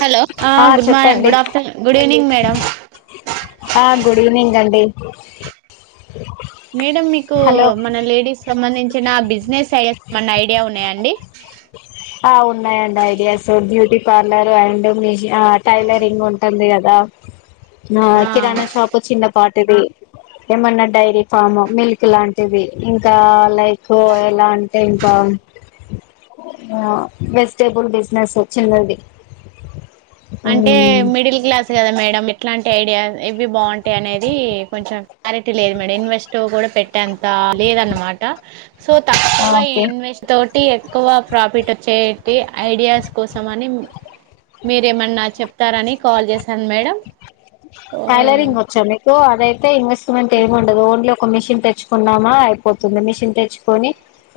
Hello ఆ good morning చెప్పండి good afternoon good evening madam ఆ గుడ్వినింగ్ అండి మేడం మీకు హలో మన లేడీస్ సంబంధించిన బిజినెస్ ఎమన ఐడియా ఉన్నాయండి ఆ ఉన్నాయండి ఐడియాస్ బ్యూటీ పార్లర్ అండ్ మూజి ఆ టైలరింగ్ ఉంటుంది కదా ఆ కిరాణా షాప్ చిన్న పాటది ఏమన్నా డైరీ ఫామ్ మిల్క్ లాంటిది ఇంకా లైక్ ఎలా అంటే ఇంక ఆ వెజిటేబుల్ బిజినెస్ చిన్నది అంటే మిడిల్ క్లాస్ కదా మేడం ఇట్లాంటి ఐడియా ఇవి బాన్ [unintelligible] అనేది కొంచెం క్లారిటీ లేదు మేడం ఇన్వెస్ట్ కూడ పెట్టేంత లేదన్నమాట సో తక్కువ ఓకే ఇన్వెస్ట్ తోటి ఎక్కువ ప్రాఫిట్ వచ్చేటి ఐడియాస్ కోసం అని మీరేమన్నా చెప్తారని కాల్ చేసాను మేడం టైలరింగ్ వచ్చా మీకు అదైతే ఇన్వెస్ట్మెంట్ ఏమి ఉండదు ఓన్లీ ఒక ఒక మిషన్ తెచ్చుకున్నామా అయిపోతుంది మిషన్ తెచ్చుకని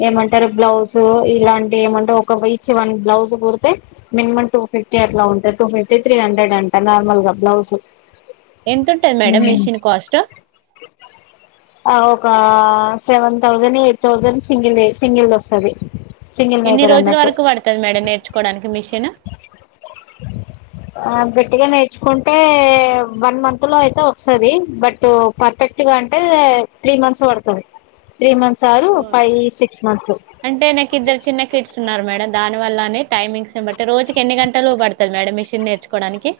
ఏమం ఇ బ్లౌజ్ ఇలాంటి ఏమంటే [unintelligible] వన్ బ్లౌజ్ కుడితే మినిమం టూ ఫిఫ్టీ అట్లా టూ ఫిఫ్టీ త్రీ హండ్రెడ్ అంట నార్మల్గా బ్లౌజు ఎంతుంటాయ్ మేడం మిషిన్ కాస్ట్ ఆ ఒక seven thousand, eight thousand single single వస్తది. సింగిల్ ఎన్ని మేకర్ రోజుల అన్నట్టు వరకు పడతది మేడం. నేర్చుకోవడానికి మిషను ఆ గట్టిగ నేర్చుకుంటే వన్ మంత్ లో అయితే వస్తది బట్ పర్ఫెక్ట్ గా అంటే త్రీ మంత్స్ పడ్తది త్రీ మంత్స్ సారు ఫైవ్ సి అంటే నాకు ఇద్దరు చిన్న కిట్స్ ఉన్నారు. మేడం దాన్ వల్లనే టైమింగ్స్ [unintelligible] బట్టి రోజుకి ఎన్ని గంటలు పడ్తది. మీషిన్ నేర్చుకో నేర్చుకోవడానికి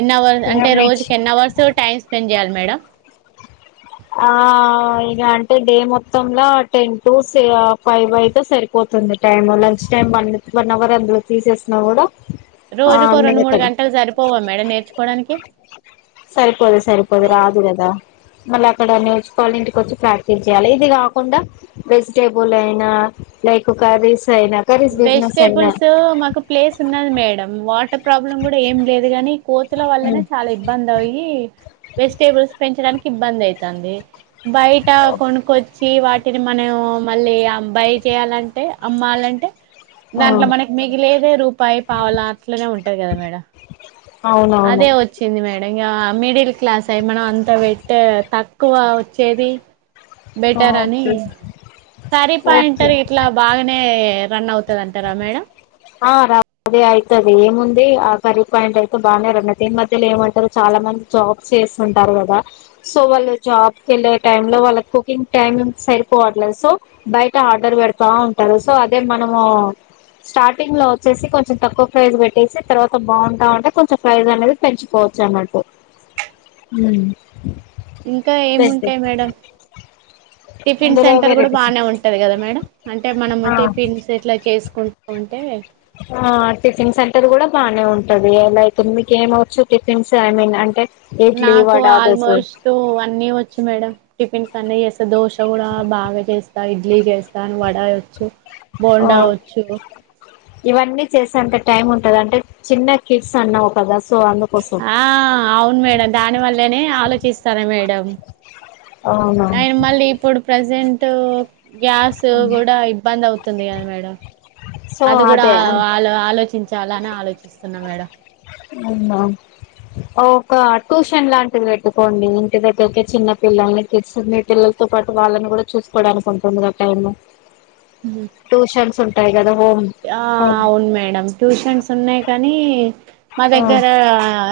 ఎన్ అవర్ అంటే రోజుకి ఎన్ అవర్స్ టైం స్పెండ్ చేయాలి. మేడం ఆ ఇగా అంటే డే మొత్తంల టెన్ టు ఫైవ్ అయితే సరిపోతుంది. Time next time one hour అందులో తీసేసినా కూడ రోజుకో రెండు మూడు గంటలు సరిపోవా మేడం నేర్చుకోవడానికి సరిపోదు సరిపోదు రాదు కదా మళ్ళీ అక్కడ నేర్చుకోవాలి. ఇంటికి వచ్చి ప్రాక్టీస్ చేయ్యాలి. ఇది కాకుండా వెజిటేబుల్ అయినా లైక్ కర్రీస్ అయినా కర్రీస్ బిజినెస్ అయినా వెజిటేబుల్స్ మాకు ప్లేస్ ఉన్నది మేడం వ ఇ ప్రాబ్లం కూడ ఏం లేదు కాగాని కోతుల వల్లనే హ్మ్ చాల ఇబ్బంది. అయి వెజిటేబుల్స్ పె ఇబ్బంది అయితాంది బయట కొనుకోచ్చి వాట్ అని మనం మళ్ళీ అబ్బాయి చెయాలంటే అమ్మాలంటే ఆ దాంట్లో మనకి మిగిలిదే రూపాయి పావల అట్లనే ఉంటది. కదా మేడమ్ అవునవును అదే వచ్చింది. మేడం ఇంగ మిడిల్ క్లాస్ అయి మనం అంత పెట్ తక్కువ వచ్చేది. ఆ బెటర్ అని ఓకే కర్రీ పాయింట్ ఓకే ఇట్లా బాగానే రన్ అవుతది అంటారా మేడం ఆ రన్ అదే అయితది ఏముంది. ఆ కర్రీ పాయింట్ అయితే బానే రన్ ఈ మధ్యలో ఏమంటారు. చాలా మంది జాబ్ చేస్తుంటారు. కదా సో వాళ్ళు జాబ్కే వెళ్ళే టైం లో వాళ్ళ కుకింగ్ టైమ్ సెట్ సరిపోవట్లే సో బయట ఆర్డర్ పెడ్తావుంటారు. సో అదే మనము స్టార్ట్ స్టార్టింగ్ లో వచ్చేసి కొంచెం తక్కువ ప్రైజ్ పెట్టేసి తర్వాత బాగుంటా ఉంటే కొంచెం ప్రైజ్ అనేది పెంచుకోవచ్చు. అనట్టు హ్మ్ ఇంకా ఏముంటాయి. మేడం టిఫిన్ ఇందులో సెంటర్ కూడా వెరైటీస్ బానే ఉంటుంది. కదా మేడం అంటే మనము ఆ టిఫిన్స్ ఇట్లా చేసుకుంటూ ఉంటే ఆ టిఫిన్స్ సెంటర్ కూడా బానే ఉంటది. లైక్ మీకు ఏమ్ వచ్చు టిఫిన్స్ ఐ మీన్ అంటే ఇడ్లీ నాకు వడ దోశ ఆల్మోస్ట్ అన్నీ వచ్చు మేడం టిఫిన్స్ అన్ని చేస్తా దోశ కూడా బాగా చేస్తా. ఇడ్లీ చేస్తా. స్ను వడయి వచ్చు. ఆ బోండా వచ్చు. ఇవన్నీ చేసేంత టైమ్ ఉంటంది. అంటే చిన్న కిడ్స్ అన్నావ్ కదా సో అందుకోసం ఆ అవును మేడం దాని వల్లనే ఆలోచిస్తాను. మేడం అవునా ఆయన మళ్ళీ ఇప్పుడు ప్రజెంట్ గ్యాస్ కూడా ఇబ్బంది. అవుత తుంది కదా మేడం సో అది కూడా అదే అలో ఆలోచించాలని ఆలోచిస్తున్నా మేడం అవునా ఒక ట్యూషన్ లాంటిది పెట్టుకోండి. ఇంటి దగ్గరకే చిన్న పిల్లల్ని తీన్న పిల్లలతో పాటు వాళ్ళను కూడా చూసుకుడానికి ఉంటుంది. కదా టైమ్ ట్యూషన్స్ ఉంటాయి కదా హోమ్ ఆ హోమ్ అవును మేడం ట్యూషన్స్ ఉన్నాయి. కానీ మా ఆ దగ్గర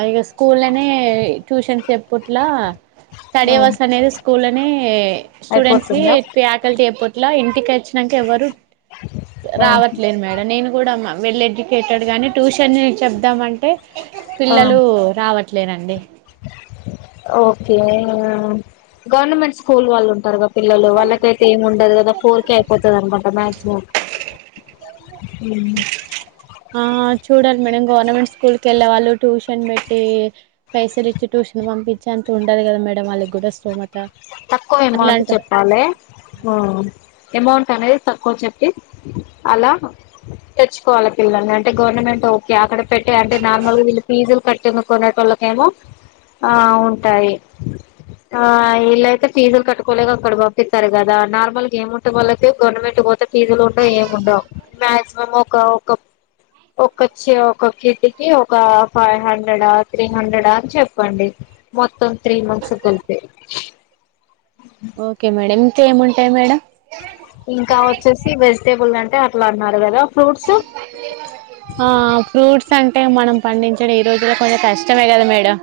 ఇగా స్కూల్నే ట్యూషన్స్ చప్పుట్లా స్టడీ ఆ అవర్స్ అనేది స్కూల్నే స్టూడెంట్స్ కి అయిపోతుందా ఫ్యాకల్టీ ఎప్పట్లా ఇంటికి వచ్చిన్నాక కేవరు ఆ రావ మేడం నేను కూడా వెల్ ఎడ్యుకేటెడ్ గాని ట్యూషన్ చెప్దామ్ అంటే ఆ పిల్లలు రావట్లేరాండి. ఓకే మ్మ్ గవర్నమెంట్ స్కూల్ వాళ్ళు ఉంటారు గా పిల్లలు వాళ్ళకైతే ఏమి ఉండదు కదా ఫోర్ కే అయిపోతది అనుకుంట మాక్సిమం ఉమ్ ఆ చూడాలి మేడం గవర్నమెంట్ స్కూల్ కి వెళ్ళే వాళ్ళు ట్యూషన్ పెట్టి పైసలు ఇచ్చి టూ షన్ పంపించే అంత ఉండాలి కదా మేడమ్ వాళ్ళకి కూడా స్తోమత తక్కువ అమౌంట్ అట్లాంట చెప్పలే హ్మ్ అమౌంట్ అనేది తక్కువ చెప్పి అలా తెచ్చుకోవాలి పిల్లల్ని అంటే గవర్నమెంట్ అయితే ఓకే అక్కడ పెట్టే అంటే నార్మల్గా వీళ్ళ ఫీజు కట్టేను కోనేటోళ్ళుకు ఏమో ఆ ఉంటాయి ఆ ఇలా అయితే ఫీజులు కట్టుకోలేక అక్కడ పంపిస్తారు కదా నార్మల్గా ఏం ఉంటే వాళ్ళకి గవర్నమెంట్ పోతే ఫీజులు ఉండవ్ ఏముండవ్ డవ్ మాక్సిమం ఒక ఒక ఒకొచ్చి ఒక్కొక్క ఇంటికి ఒక ఫైవ్ హండ్రెడా త్రీ హండ్రెడా అని చెప్పండి మొత్తం త్రీ మంత్స్ కి గలిపి ఓకే మేడం ఇంకా ఏముంటాయి మేడం ఇంకా వచ్చేసి వెజిటేబుల్ అంటే అట్లా అన్నారు కదా ఫ్రూట్స్ ఆ ఫ్రూట్స్ సంటే మనం పండించడం ఈ రోజుల్లో కొంచెం కష్టమే కదా మేడం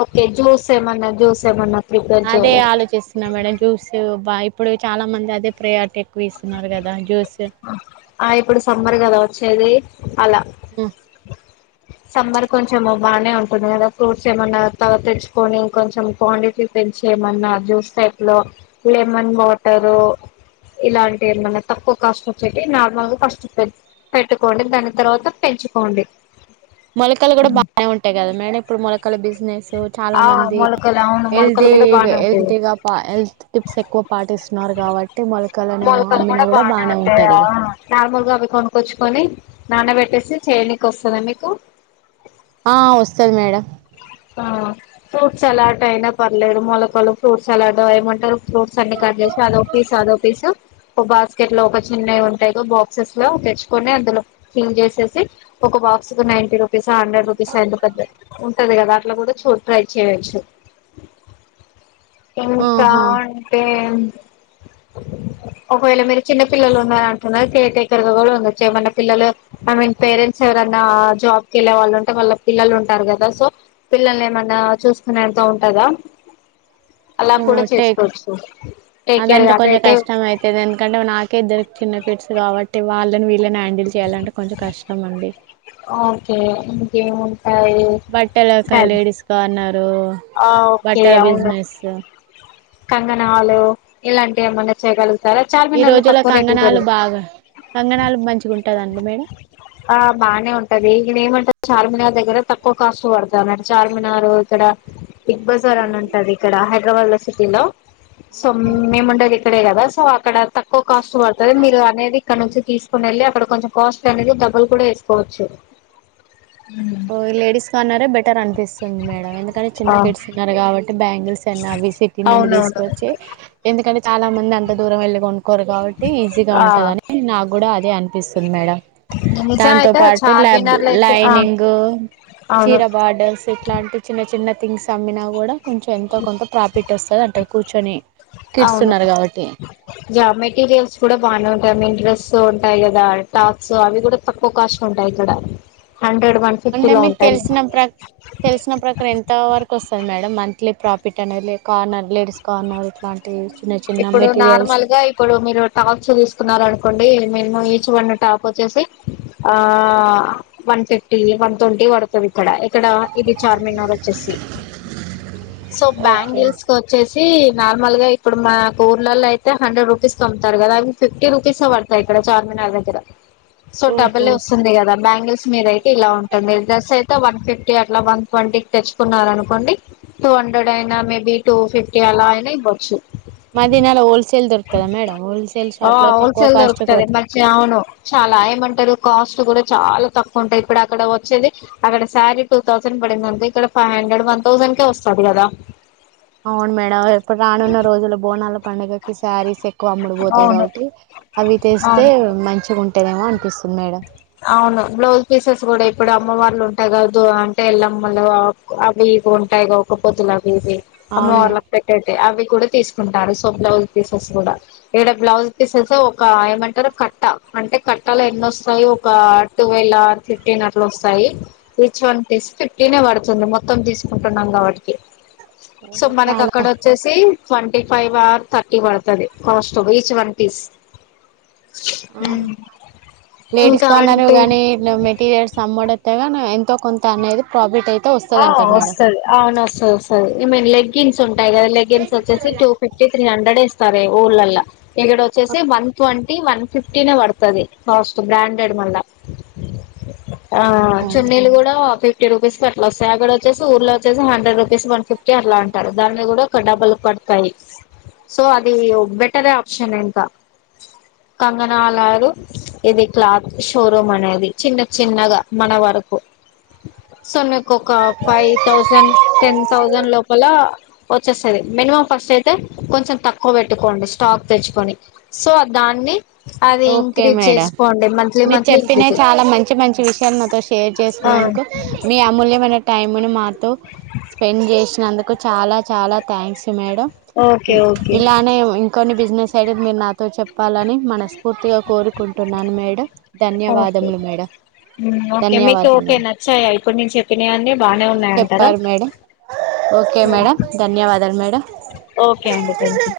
ఓకే జ్యూస్ ఏమన్నా జ్యూస్ ఏమన్నా ప్రిపేర్ అదే చేయాలి ఆలోచిస్తున్నా మేడం జ్యూస్ బా ఇప్పుడు చాలా మంది అదే ప్రయారిటీ ఎక్కువ ఇస్తున్నారు కదా జ్యూస్ ఆ ఇప్పుడు సమ్మర్ కదా వచ్చేది అలా ఉమ్. సమ్మర్ కొంచము బానే ఉంటుంది కదా ఫ్రూట్స్ ఏమన్నా త తెచ్చుకొని కొంచెం క్వాంటిటీ పెంచి ఏమన్నా జ్యూస్ టైపులో లెమన్ వాటరు ఇలాంటివి ఏమన్నా తక్కువ కాస్ట్ వచ్చేటి నార్మల్ గా ఫస్ట్ పెట్టుకోండి దాని తర్వాత పెంచుకోండి మొలకలు కూడా బానే ఉంటాయి కదా మేడం ఇప్పుడు మొలకల బిజినెస్ సో చాలా ఆ మంది మొలకలు అవును మొలకలు హెల్దీ కూడా బానే ఉంటాయి హెల్దీగా హెల్త్ టిప్స్ ఎక్కువ పాటిస్తున్నారు న్నారు కాబట్టి మొలకలని అమ్మినా కూడా బానే ఉంటది ఇగ లుగా అవి కొనుకొచ్చుకొని నాన పెట్టేసి చేయనీకి వస్తద మీకు ఆ వస్తది మేడం ఆ ఫ్రూట్స్ సలాట్ అయినా పర్లేదు మొలకలు ఫ్రూట్స్ సలాడ్ ఏమంటారు ఫ్రూట్స్ అన్ని కట్ చేసి అదో పీస్ అదో పిస్ ఓ బాస్కెట్ లో ఒక చిన్నవి ఉంటాయి బాక్సెస్ లో తెచ్చుకని అందులో ఫిల్ చేసే ఒక బాక్స్ కి నైన్ టి రూపీస్ అ హండ్రెడ్ రూపీస్ ఎంత పెద్ద ఉంటది కదా అట్లా కూడా చో ట్రై చేయచ్చు ఇంకా ఆహా అంటే ఒకవేళ మీరు చిన్న పిల్లలు ఉన్నరంటున్నారు కేర్ టేకర్ కూడా ఉండొచ్చు ఏమన్నా పిల్లలు ఐ మీన్ పేరెంట్స్ ఎవరన్ న్నా జాబ్ కి వెళ్లే వాళ్లు ఉంటే వాళ్ళ పిల్లలు ఉంటారు కదా సో పిల్లలు ఏమన్నా చూసుకునేంత ఉంటదా అలా ఆ, కూడా టేక్ చేసుకోవచ్చు టేక్ కేర్ అదంటే కొంచెం అదైతే కష్టం అయితది ఎందుకంటే నాకే ఇద్దరు చిన్న పిట్స్ కాబట్టి వాళ్ళని వీళ్ళని హ్యాండిల్ చేయాలంటే కొంచెం కష్టం అండి ఏం ఉంటాయ్ బట్టల సరి లేడీస్ కార్నరు ఆ ఓకే బట్టల అవును బిజినెస్ కంగనాలు ఇలాంటివి ఏమన్నా చేయగలుగుతారా ఈ చార్మినార్లు రోజుల్లో తక్కువ రేట్లు కంగనాలు దోరుగు బాగా కంగనాలు మంచిగా ఉంటదండి మేడం ఆ బానే ఉంటది ఈ నేనేం అంట చార్మినర్ దగ్ దగ్గిర తక్కువ కాస్ట్ పడుతది అన్నట్టు చార్మినార్ ఇక్కడ బిగ్ బజార్ అని ఉంటది ఇక్కడ హైద్రాబాద్ సిటీలో సో ఆహా మేము ఉండేది ఇక్కడే కదా సో అక్కడ తక్కువ కాస్ట్ పడుతది మీరు అనేది ఇక్కడ నుంచీ తీసుకుని వెళ్ళి అక్కడ కొంచెం కాస్ట్ అనేది డబల్ కూడా వేసుకోవచ్చు ఓ లేడీస్ కార్నరే బెటర్ అనిపిస్తుంది మేడం ఎందుకంటే చిన్న ఆ కిడ్స్ ఉన్నారు కాబట్టి బ్యాంగిల్స్ అన్నా అవి ఈ నుండి అవునవును తీసుకవచ్చి ఎందుకంటే చాలా మంది అంత దూరం వెళ్ళి కోరు కాబట్టి ఈజీగా ఆ ఉంటది అని నాకు కూడా అదే అన్ అనిపిస్తుంది మేడం నిజం దాంతో అయితే పాటు లబ్ చార్మినార్ లో అయితే ఆ లైనింగ్ అవును చీర బార్డర్స్ ఇట్లాంటి చిన్న చిన్న థింగ్స్ అమ్మినా కూడా కొంచెం ఎంతో కొంత ప్రాఫిట్ వస్తది అంటారు కూర్చొని కిడ్స్ అవును ఉన్నారు కాబట్టి జా మెటీరియల్స్ కూడా బాగానే ఉంటాయి మీన్ డ్రెస్ టాయి కదా టాక్స్ అవి కూడా తక్కువ కాస్ట్ ఉంటాయి ఇక్కడ హండ్రెడ్ వన్ ఫిఫ్టీ అంటే లో మీకు ఉంటాయి తెలిసిన ప్ర తెలిసిన ప్రకారం ఎంత వరకు వస్తది మేడం మంత్లీ ప్రాఫిట్ అనేది కార్నర్ లేడీస్ కార్నర్ ఇట్లాం ఇప్పుడు నార్మల్ గా ఇప్పుడు మీరు టాప్స్ తీసుకున్నారు అనుకోండి మేము ఈచ్ వన్ టాప్ వచ్చేసి ఆ వన్ ఫిఫ్టీ వన్ ట్వంటీ పడుతది ఇక్కడ ఇక్కడ ఇది చార్మినార్ వచ్చేసి సో ఓకే బ్యాంగిల్స్ కి వచ్చేసి చి నార్మల్ గా ఇప్పుడు మాకు ఊర్లలో అయితే హండ్రెడ్ రూపీస్ కమ్ముతారు కదా అవి ఫిఫ్టీ రూపీస్ పడతాయి ఇక్కడ చార్మినార్ దగ్గర సో ఓహో డబుల్ వస్తుంది కదా బ్యాంగిల్స్ మీద అయితే ఇలా ఉంటుంది డేస్ అయితే వన్ ఫిఫ్టీ అట్లా వన్ ట్వంటీకి తెచ్చుకున్నారు అనుకోండి టూ హండ్రెడ్ అయినా మేబీ టూ ఫిఫ్టీ అలా అయినా ఇవ్వచ్చు మాదినాలో హోల్సేల్ దొరుకుతదా మేడం హోల్సేల్ ఆ షాప్ లో తక్కువ హోల్సేల్ కాస్ట్ దొరుకుతది పడత మంచి అవును చాలా ఏమంటారు కాస్ట్ కూడా చాలా తక్కువ ఉంటాయి ఇప్పుడు అక్కడ వచ్చేది అక్కడ సారీ టూ థౌసండ్ పడింది అంతే ఇక్కడ ఫైవ్ హండ్రెడ్ వన్ థౌసండ్ ఇంకా వస్తాది కదా అవును మేడం ఇప్పుడు రానున్న రోజుల బోనాల పండుగకి సారీస్ ఎక్కువ అమ్ముడుపోతాయి అవును కాబట్టి అవి తెస్తే అవును మంచిగా అంటేనేమో అనిపిస్తుంది మేడం అవును బ్లౌజ్ పీసెస్ కూడా ఇప్పుడు అమ్మవార్లు ఉంటాయి కాదు అంటే ఎల్లమ్మలు అవి ఇవి ఉంటాయి ఒక్క పొద్ధులు అవి ఇవి అమ్మ అవును వార్లు మేడం కి పెట్టేవి అవి కూడా తీసుకుంటారు సో బ్లౌజ్ పీసెస్ కూడా ఇక్కడ బ్లౌజ్ పీసెస్ ఒక్క ఏమంటారు కట్ట అంటే కట్టాలో ఎన్ని వస్తాయో ఒక టువెల్ ఫిఫ్టీన్ అట్లా వస్తాయి ఈచ్ వన్ తీసి ఫిఫ్టీన్ ఏ పడుతుంది మొత్తం తీసి కొనుక్కుంటున్నాం కాబట్టి సో ఓహో మనకు చాలా అక్కడ వచ్చేసి ట్వంటీ ఫైవ్ ఆర్ థర్టీ పడుతది కాస్ట్ ఈచ్ వన్ పీస్ ఉమ్ ఆ కొన్నాను గానీ మెటీరియల్స్ అమ్ముడు అయితే ఎంతో కొంత అనేది ప్రాఫిట్ అయి ఆ వస్తది అవును వస్తది వస్తది ఈ మీన్ లెగ్గిన్స్ ఉ ఉంటాయి కదా లెగ్గిన్స్ వచ్చేసి టూ ఫిఫ్టీ త్రీ హండ్రెడ్ ఇస్తారు ఊర్లల్లా ఇక్కడ వచ్చేసి వన్ ట్వంటీ వన్ ఫిఫ్టీనే పడుతది కాస్ట్ బ్రాండెడ్ మళ్ళా ఆ చున్నీలు కూడా ఫిఫ్టీ రూపీస్ పడు అలా వస్తాయి అక్కడ వచ్చేసి ఊర్లో వచ్చేసి హండ్రెడ్ రూపీస్ వన్ ఫిఫ్టీ అట్లా అంటాడు దాని కూడా ఒక డబుల్ పడతాయి సో అది బెటరే ఆప్షన్ ఇంకా కంగనాలారు ఇది క్లాత్ షోరూమ్ అనేది చిన్న చిన్నగా మన వా రకు సో నీ కు ఒక ఫైవ్ థౌజండ్ టెన్ థౌజండ్ లోపల వచ్చేస్తది మినిమం ఫస్ట్ అయితే కొంచెం తక్కువ పెట్టుకోండి స్టాక్ తెచ్చుకొని సో దాన్ని అది ఓకే ఇంక్రీజ్ మేడం చేసుకోండి మంత్లీ మంత్లీ ఇంక్రీజ్ టైమ్ నాతో షేర్ ఆ చేసుకునేందుకు మీ అమూల్యమైన టైమ్ ను మాతో స్పెండ్ చేసినందుకు చాలా చాలా థ్యాంక్స్ మేడమ్ ఓకే ఓకే ఇలానే ఇంకొన్ని బిజినెస్ ఐడియాస్ మీరు నాతో చెప్ ప్పాలని మనస్ఫూర్తిగా కోరుకుంటున్నాను మేడం ధన్యవాదములు మేడం ఉమ్ ఓకే మీకు ధన్యవాదాలు ఓకే మేడం నచ్చాయా ఇప్పుడు నేను చెప్పినవి అన్ని బానే ఉన్నాయంటార చెప్పారు మేడం ఓకే మేడం ధన్యవాదాలు మేడం ఓకే అండి థ్యాంక్ యు